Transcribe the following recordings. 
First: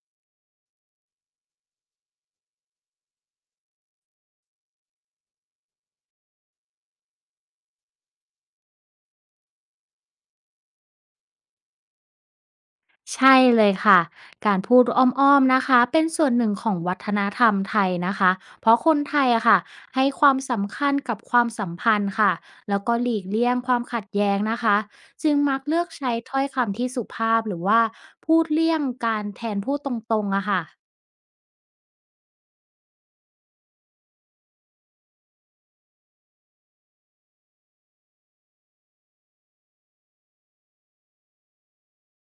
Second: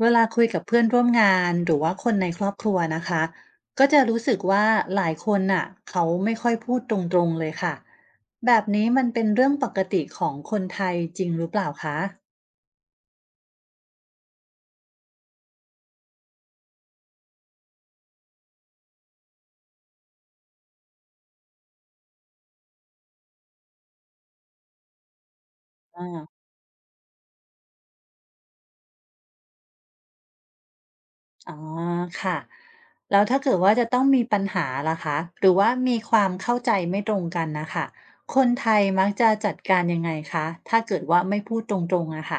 เวลาคุยกับเพื่อนร่วมงานหรือว่าคนในครอบครัวนะคะก็จะรู้สึกว่าหลายคนน่ะเขาไม่ค่อยพูดตรงๆเลยค่ะแบบนี้มันเป็นเรื่องปกติของคนไทยจริงหรือเปล่าคะใช่เลยค่ะ การพูดอ้อมๆนะคะ เป็นส่วนหนึ่งของวัฒนธรรมไทยนะคะ เพราะคนไทยอะค่ะให้ความสำคัญกับความสัมพันธ์ค่ะ แล้วก็หลีกเลี่ยงความขัดแย้งนะคะ จึงมักเลือกใช้ถ้ออ่ายคำที่สุภาพหรือว่าพูดเลี่ยงการแทนพูดตรงๆอะค่ะ อ๋อค่ะแล้วถ้าเกิดว่าจะต้องมีปัญหาล่ะคะหรือว่ามีความเข้าใจไม่ตรงกันนะคะคนไทยมักจะจัดการยังไงคะถ้าเกิดว่าไม่พูดตรงๆอะค่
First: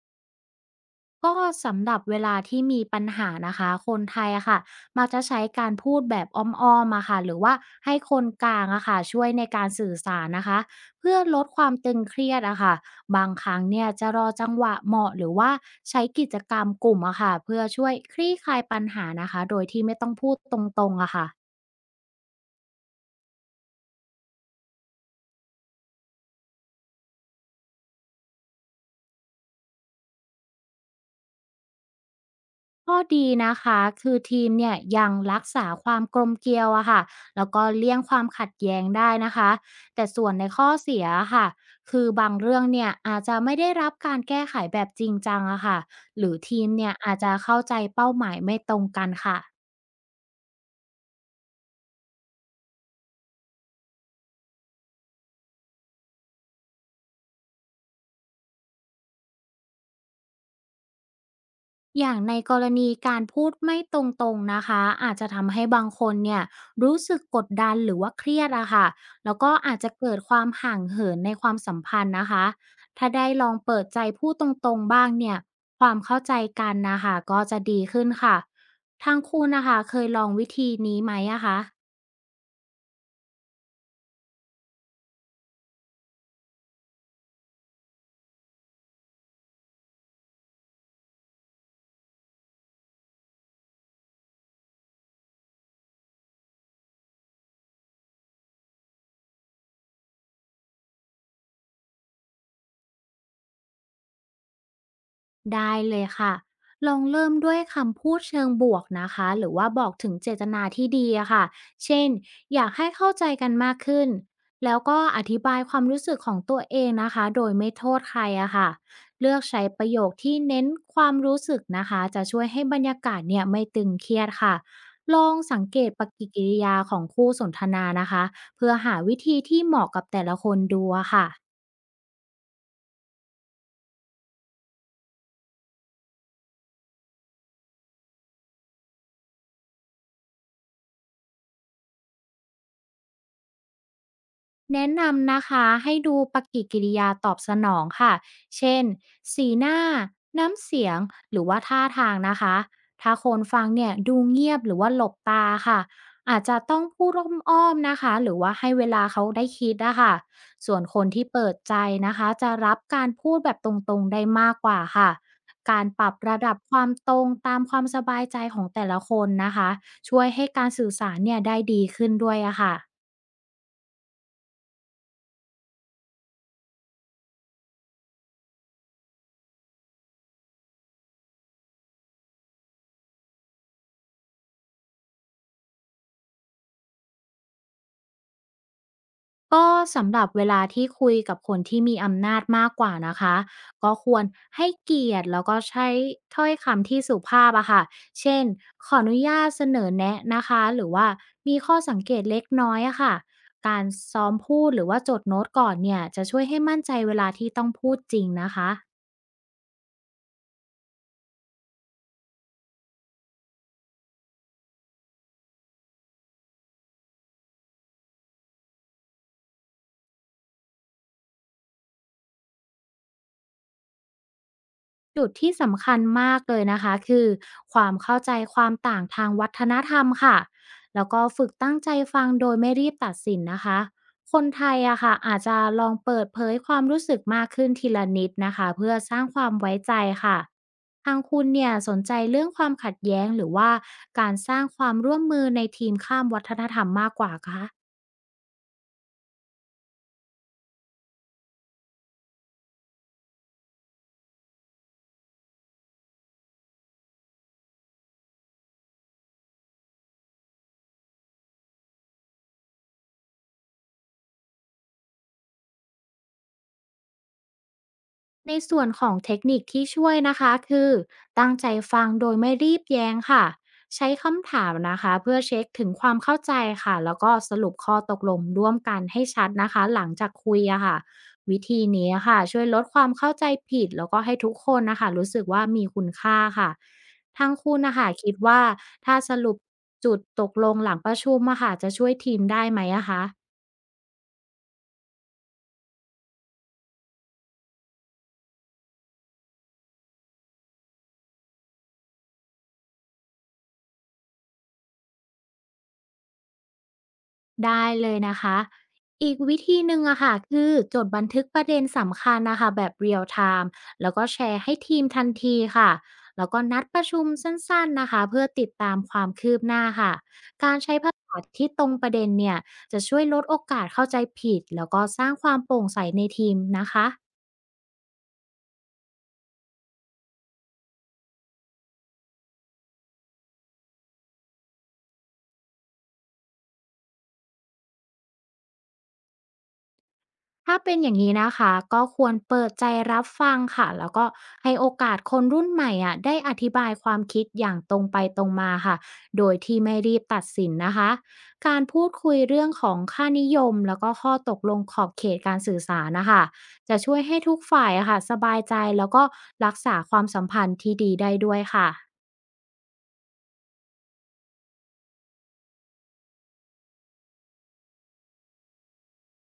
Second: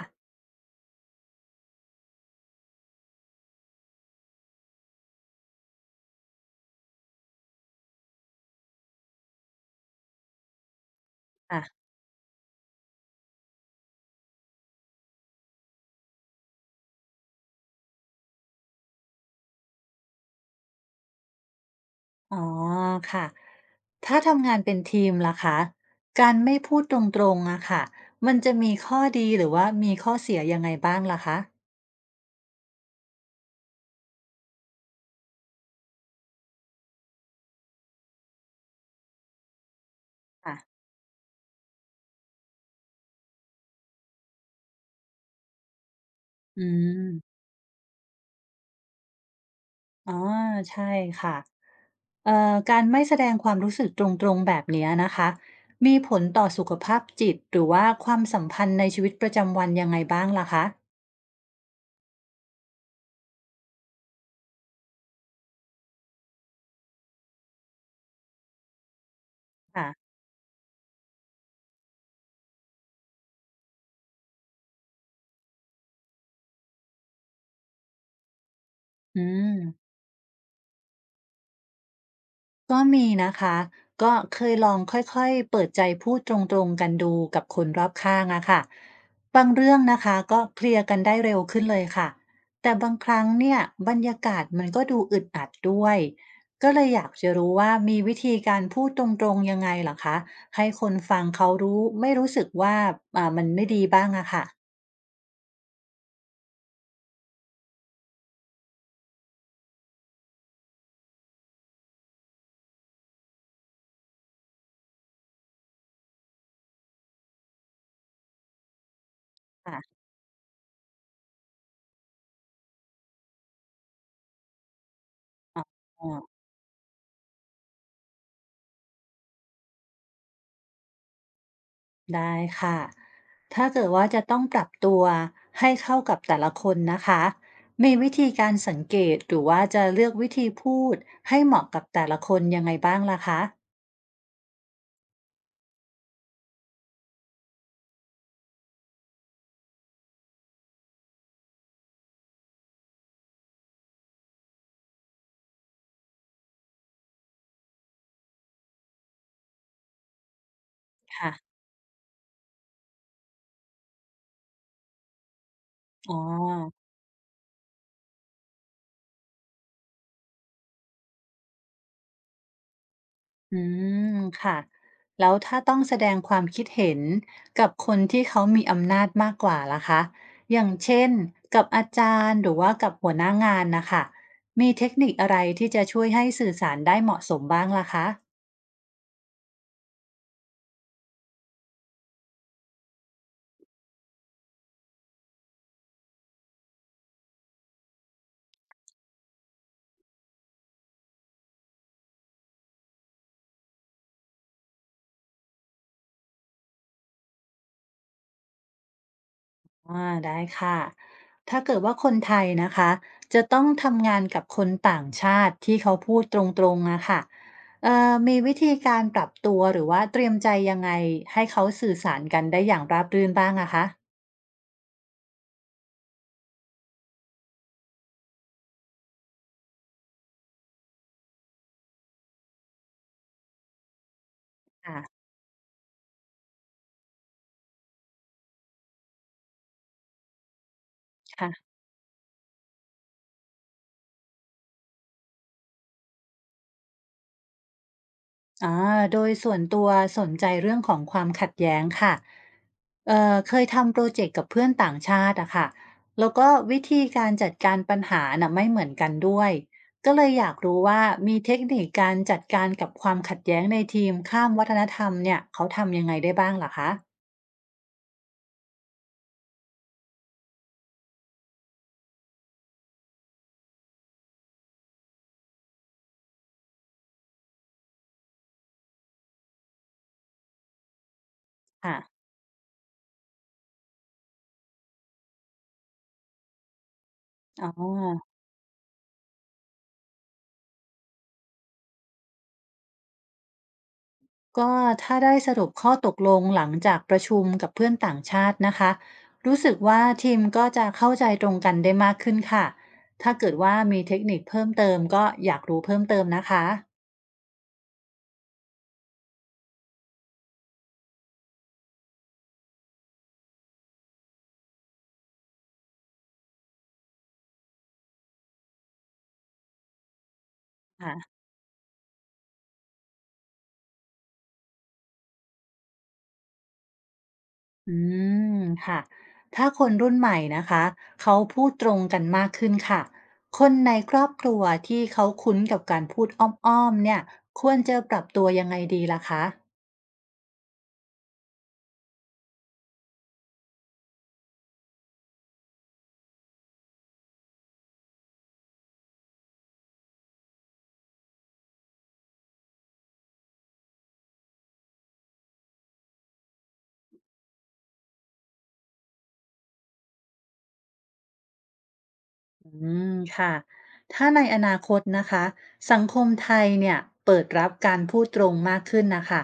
ก็สำหรับเวลาที่มีปัญหานะคะคนไทยอะค่ะมักจะใช้การพูดแบบอ้อมๆอะค่ะหรือว่าให้คนกลางอะค่ะช่วยในการสื่อสารนะคะเพื่อลดคะ วามตึงเครียดอะค่ะบางครั้งเนี่ยจะรอจังหวะเหมาะหรือว่าใช้กิจกรรมกลุ่มอะค่ะเพื่อช่วยคลี่คลายปัญหานะคะโดยที่ไม่ต้องพูดตรงๆอะค่ะ อ๋อค่ะถ้าทำงานเป็นทีมล่ะคะการไม่พูดตรงๆอะค่ะมันจะมีข้อดีหรือว่ามีข้อเสียยังไงบ้างล่ะคะข้อดีนะคะคือทีมเนี่ยยังรักษาความกลมเกลียวอะค่ะแล้วก็เลี่ยงความขัดแย้งได้นะคะแต่ส่วนในข้อค่ะเสียอะค่ะคือบางเรื่องเนี่ยอาจจะไม่ได้รับการแก้ไขแบบจริงจังอะค่ะหรือทีอืมเนี่ยมอาจจะเข้าใจเป้าหมายไม่ตรงกันค่ะ อ๋อใช่ค่ะการไม่แสดงความรู้สึกตรงๆแบบเนี้ยนะคะมีผลต่อสุขภาพจิตหรือว่าความสัมพันธ์ในชีวิตประจำวันยังไงบ้างล่ะคะอย่างในกรณีการพูดไม่ตรงๆนะคะอาจจะทำให้บางคนเนี่ยรู้สึกกดดันหรือว่าเครียดอะค่ะแล้วก็อาจจะค่ะเกิดความห่างเหินในความสัมพันธ์นะคะถ้าได้ลองเปิดใจพูดตรงๆบ้างเนี่ยความเข้าใจกันนะคะก็จะดีขึ้นค่ะทางอืคุณนะคะม เคยลองวิธีนี้ไหมอะคะ ก็มีนะคะก็เคยลองค่อยๆเปิดใจพูดตรงๆกันดูกับคนรอบข้างอะค่ะบางเรื่องนะคะก็เคลียร์กันได้เร็วขึ้นเลยค่ะแต่บางครั้งเนี่ยบรรยากาศมันก็ดูอึดอัดด้วยก็เลยอยากจะรู้ว่ามีวิธีการพูดตรงๆยังไงเหรอคะให้คนฟังเขารู้ไม่รู้สึกว่ามันไม่ดีบ้างอะค่ะได้เลยค่ะลองเริ่มด้วยคำพูดเชิงบวกนะคะ หรือว่าบอกถึงเจตนาที่ดีอะค่ะเช่นอยากให้เข้าใจกันมากขึ้นแล้วก็อธิบายความรู้สึกของตัวเองนะคะโดยไม่โทษใครอะค่ะเลือกใช้ประค่ะ โยคที่เน้นความรู้สึกนะคะ จะช่วยให้บรรยากาศเนี่ยไม่ตึงเครียดค่ะ ลองสังเกตปฏิกิริยาของคู่สนทนานะคะเพื่อหาวิธีที่เหมาะกับแต่ละคนดูอะค่ะ ได้ค่ะ ถ้าเกิดว่าจะต้องปรับตัวให้เข้ากับแต่ละคนนะคะ มีวิธีการสังเกตหรือว่าจะเลือกวิธีพูดให้เหมาะกับแต่ละคนยังไงบ้างล่ะคะแนะนำนะคะให้ดูปฏิกิริยาตอบสนองค่ะเช่นสีหน้าน้ำเสียงหรือว่าท่าทางนะคะถ้าคนฟังเนี่ยดูเงียบหรือว่าหลบตาค่ะอาจจะต้องพูดอ้อมๆนะคะหรือว่าให้เวลาเขาได้คิดนะคะส่วนคนที่ค่ะเปิดใจนะคะจะรับการพูดแบบตรงๆได้มากกว่าค่ะการปรัอ๋อบระดับความตรงตามความสบายใจของแต่ละคนนะคะช่วยให้การสื่อสารเนี่ยได้ดีขึ้นด้วยอะค่ะ อืมค่ะแล้วถ้าต้องแสดงความคิดเห็นกับคนที่เขามีอำนาจมากกว่าล่ะคะ อย่างเช่นกับอาจารย์หรือว่ากับหัวหน้างานนะคะมีเทคนิคอะไรที่จะช่วยให้สื่อสารได้เหมาะสมบ้างล่ะคะ ก็สำหรับเวลาที่คุยกับคนที่มีอำนาจมากกว่านะคะก็ควรให้เกียรติแล้วก็ใช้ถ้อยคำที่สุภาพอะค่ะเช่นขออนุญาตเสนอแนะนะคะหรือว่ามีข้อสังเกตเล็กน้อยอะค่ะการซ้อมพูดหรือว่าจดโน้ตก่อนเนี่ยจะช่วยให้มั่นใจเวลาที่ต้องพูดจริงนะคะ อ่าได้ค่ะ ถ้าเกิดว่าคนไทยนะคะจะต้องทำงานกับคนต่างชาติที่เขาพูดตรงๆอะค่ะเอ่อมีวิธีการปรับตัวหรือว่าเตรียมใจยังไงให้เขาสื่อสารกันได้อย่างราบรื่นบ้างอะคะจุดที่สำคัญมากเลยนะคะคือความเข้าใจความต่างทางวัฒนธรรมค่ะแล้วก็ฝึกตั้งใจฟังโดยไม่รีบตัดสินนะคะคนไทยอะค่ะคอาจจะลองเปิดเผยความรู้สึกมากขึ้นทีละนิดนะคะเพื่อสร้างความไว้ใจค่ะทางคุณ่ะ เนี่ยสนใจเรื่องความขัดแย้งหรือว่าการสร้างความร่วมมือในทีมข้ามวัฒนธรรมมากกว่าคะ อาโดยส่วนตัวสนใจเรื่องของความขัดแย้งค่ะเคยทำโปรเจกต์กับเพื่อนต่างชาติอะค่ะแล้วก็วิธีการจัดการปัญหาน่ะไม่เหมือนกันด้วย ก็เลยอยากรู้ว่ามีเทคนิคการจัดการกับความขัดแย้งในทีมข้ามวัฒนธรรมเนี่ยเขาทำยังไงได้บ้างเหรอคะในส่วนของเทคนิคที่ช่วยนะคะคือตั้งใจฟังโดยไม่รีบแย้งค่ะใช้คำถามนะคะเพื่อเช็คถึงความเข้าใจค่ะแล้วก็สรุปข้อตกลงร่วมกันให้ชัดนะคะหลังจากคุยอะค่ะวิธีนี้ค่ะค่ะช่วยลดความเข้าใจผิดแล้วก็ให้ทุกคนนะคะรู้สึกว่ามีคุณค่าค่ะทางอ๋คุณนะคะอ คิดว่าถ้าสรุปจุดตกลงหลังประชุมอะค่ะจะช่วยทีมได้ไหมอะคะ ก็ถ้าได้สรุปข้อตกลงหลังจากประชุมกับเพื่อนต่างชาตินะคะรู้สึกว่าทีมก็จะเข้าใจตรงกันได้มากขึ้นค่ะถ้าเกิดว่ามีเทคนิคเพิ่มเติมก็อยากรู้เพิ่มเติมนะคะได้เลยนะคะ อีกวิธีหนึ่งอะค่ะคือจดบันทึกประเด็นสำคัญนะคะแบบเรียลไทม์แล้วก็แชร์ให้ทีมทันทีค่ะแล้วก็นัดประชุมสั้นๆนะคะเพื่อติดตามความคืบหน้าค่ะการใช้ภาษาค่ะที่ตรงประเด็นเนี่ยจะช่วยลดโอกาสเข้าใจผิดแล้วก็สร้างความโปร่งใสในทีมนะคะ อืมค่ะถ้าคนรุ่นใหม่นะคะเขาพูดตรงกันมากขึ้นค่ะคนในครอบครัวที่เขาคุ้นกับการพูดอ้อมๆเนี่ยควรจะปรับตัวยังไงดีล่ะคะ ถ้าเป็นอย่างนี้นะคะก็ควรเปิดใจรับฟังค่ะแล้วก็ให้โอกาสคนรุ่นใหม่อ่ะได้อธิบายความคิดอย่างตรงไปตรงมาค่ะโดยที่ไม่รีบตัดสินนะคะการพูดคุยเรื่องของค่านิยมแล้วก็ข้อตกลงขอบเขตการสื่อสารนะคะจะช่วยให้ทุกฝ่ายอะค่ะสบายใจแล้วก็รักษาความสัมพันธ์ที่ดีได้ด้วยค่ะ อืมค่ะถ้าในอนาคตนะคะสังคมไทยเนี่ยเปิดรับการพูดตรงมากขึ้นนะคะ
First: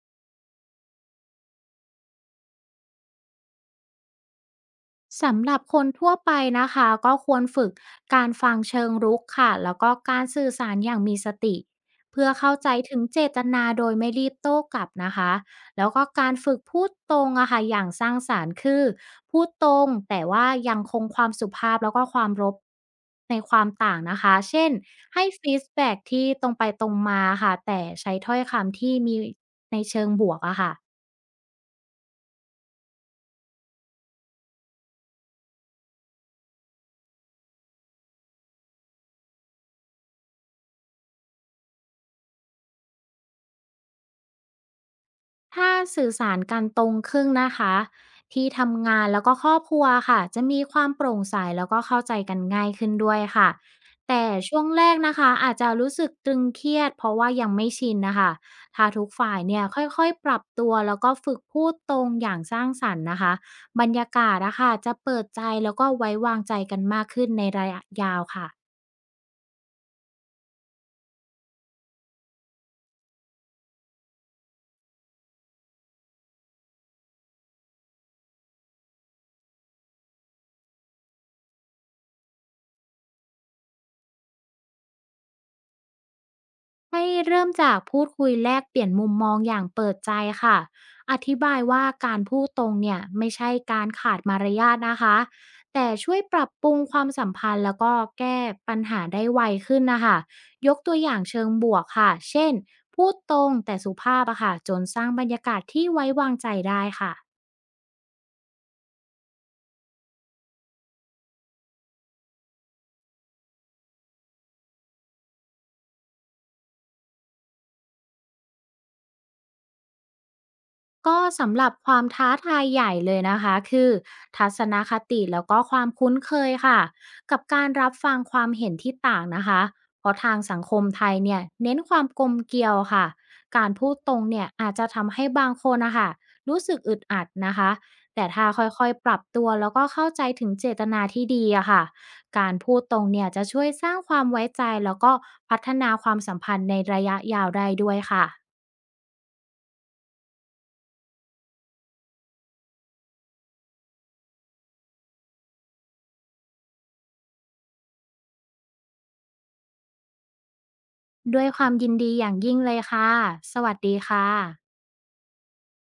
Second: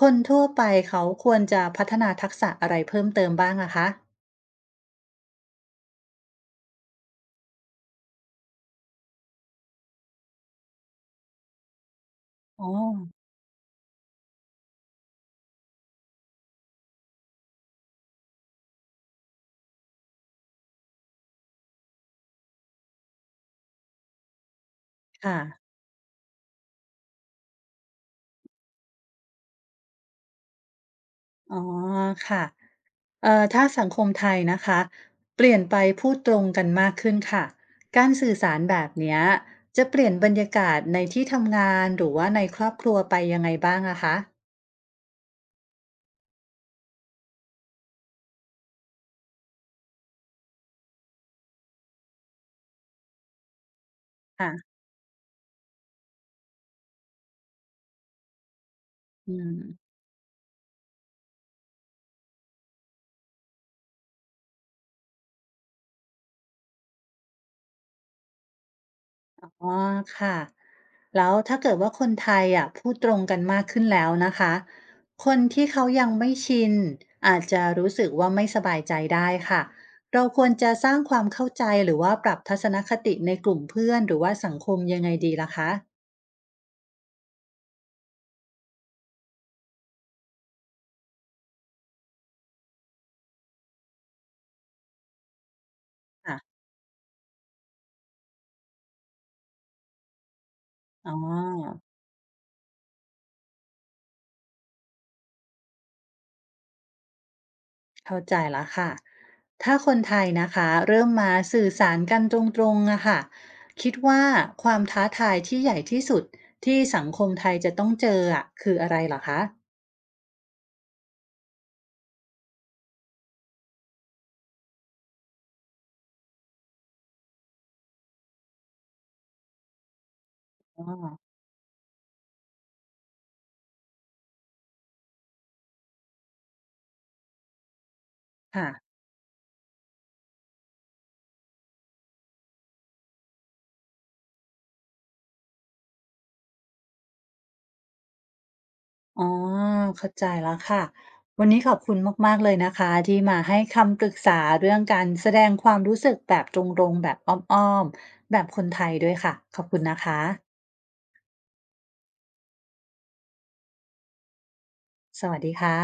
คนทั่วไปเขาควรจะพัฒนาทักษะอะไรเพิ่มเติมบ้างอะคะสำหรับคนทั่วไปนะคะก็ควรฝึกการฟังเชิงรุกค่ะแล้วก็การสื่อสารอย่างมีสติเพื่อเข้าอ๋อใจถึงเจตนาโดยไม่รีบโต้กลับนะคะแล้วก็การฝึกพูดตรงอะค่ะอย่างสร้างสารรค์คือพูดตรงแต่ว่ายังคงความสุภาพแล้วก็ความรบในความต่างนะคะเช่นให้ค่ะฟีดแบ็กที่ตรงไปตรงมาค่ะแต่ใช้ถ้อยคำที่มีในเชิงบวกอะค่ะ อ๋อค่ะถ้าสังคมไทยนะคะเปลี่ยนไปพูดตรงกันมากขึ้นค่ะการสื่อสารแบบเนี้ยจะเปลี่ยนบรรยากาศในที่ทำงานหรือว่าในครอบครัวไปยังไงบ้างอะคะถ้าสื่อสารกันตรงครึ่งนะคะที่ทำงานแล้วก็ครอบครัวค่ะจะมีความโปร่งใสแล้วก็เข้าใจกันง่ายขึ้นด้วยค่ะแต่ช่วงค่ะแรกนะคะอาจจะรู้สึกตึงเครียดเพราะว่ายังไม่ชินนะคะถ้าทุกอืฝ่ายม เนี่ยค่อยๆปรับตัวแล้วก็ฝึกพูดตรงอย่างสร้างสรรค์นะคะบรรยากาศนะคะจะเปิดใจแล้วก็ไว้วางใจกันมากขึ้นในระยะยาวค่ะ อ๋อค่ะแล้วถ้าเกิดว่าคนไทยอะพูดตรงกันมากขึ้นแล้วนะคะคนที่เขายังไม่ชินอาจจะรู้สึกว่าไม่สบายใจได้ค่ะเราควรจะสร้างความเข้าใจหรือว่าปรับทัศนคติในกลุ่มเพื่อนหรือว่าสังคมยังไงดีล่ะคะให้เริ่มจากพูดคุยแลกเปลี่ยนมุมมองอย่างเปิดใจค่ะ อธิบายว่าการพูดตรงเนี่ยไม่ใช่การขาดมารยาทนะคะ แต่ช่วยปรับค่ะปรุงความสัมพันธ์แล้วก็แก้ปัญหาได้ไวขึ้นนะคะ ยกตัวออ๋อย่างเชิงบวกค่ะ เช่น พูดตรงแต่สุภาพอะค่ะ จนสร้างบรรยากาศที่ไว้วางใจได้ค่ะ เข้าใจแล้วค่ะถ้าคนไทยนะคะเริ่มมาสื่อสารกันตรงๆอะค่ะคิดว่าความท้าทายที่ใหญ่ที่สุดที่สังคมไทยจะต้องเจออะคืออะไรเหรอคะ ก็สำหรับความท้าทายใหญ่เลยนะคะคือทัศนคติแล้วก็ความคุ้นเคยค่ะกับการรับฟังความเห็นที่ต่างนะคะเพราะทางสังคอ๋มอไทยเนี่ยเน้นความกลมเกลียวค่ะการพูดตรงเนี่ยอาจจะทำให้บางคนนะคะรู้สึกอึดอัดนะคะแต่ถ้าค่ะค่อยๆปรับตัวแล้วก็เข้าใจถึงเจตนาที่ดีอะค่ะการพูดตรงเนี่ยจะช่วยสร้างความไว้ใจแล้วก็พัฒนาความสัมพันธ์ในระยะยาวได้ด้วยค่ะ อ๋อ เข้าใจแล้วค่ะ วันนี้ขอบคุณมากๆเลยนะคะที่มาให้คำปรึกษาเรื่องการแสดงความรู้สึกแบบตรงๆแบบอ้อมๆแบบคนไทยด้วยค่ะ ขอบคุณนะคะ ด้วยความยินดีอย่างยิ่งเลยค่ะ สวัสดีค่ะสวัสดีค่ะ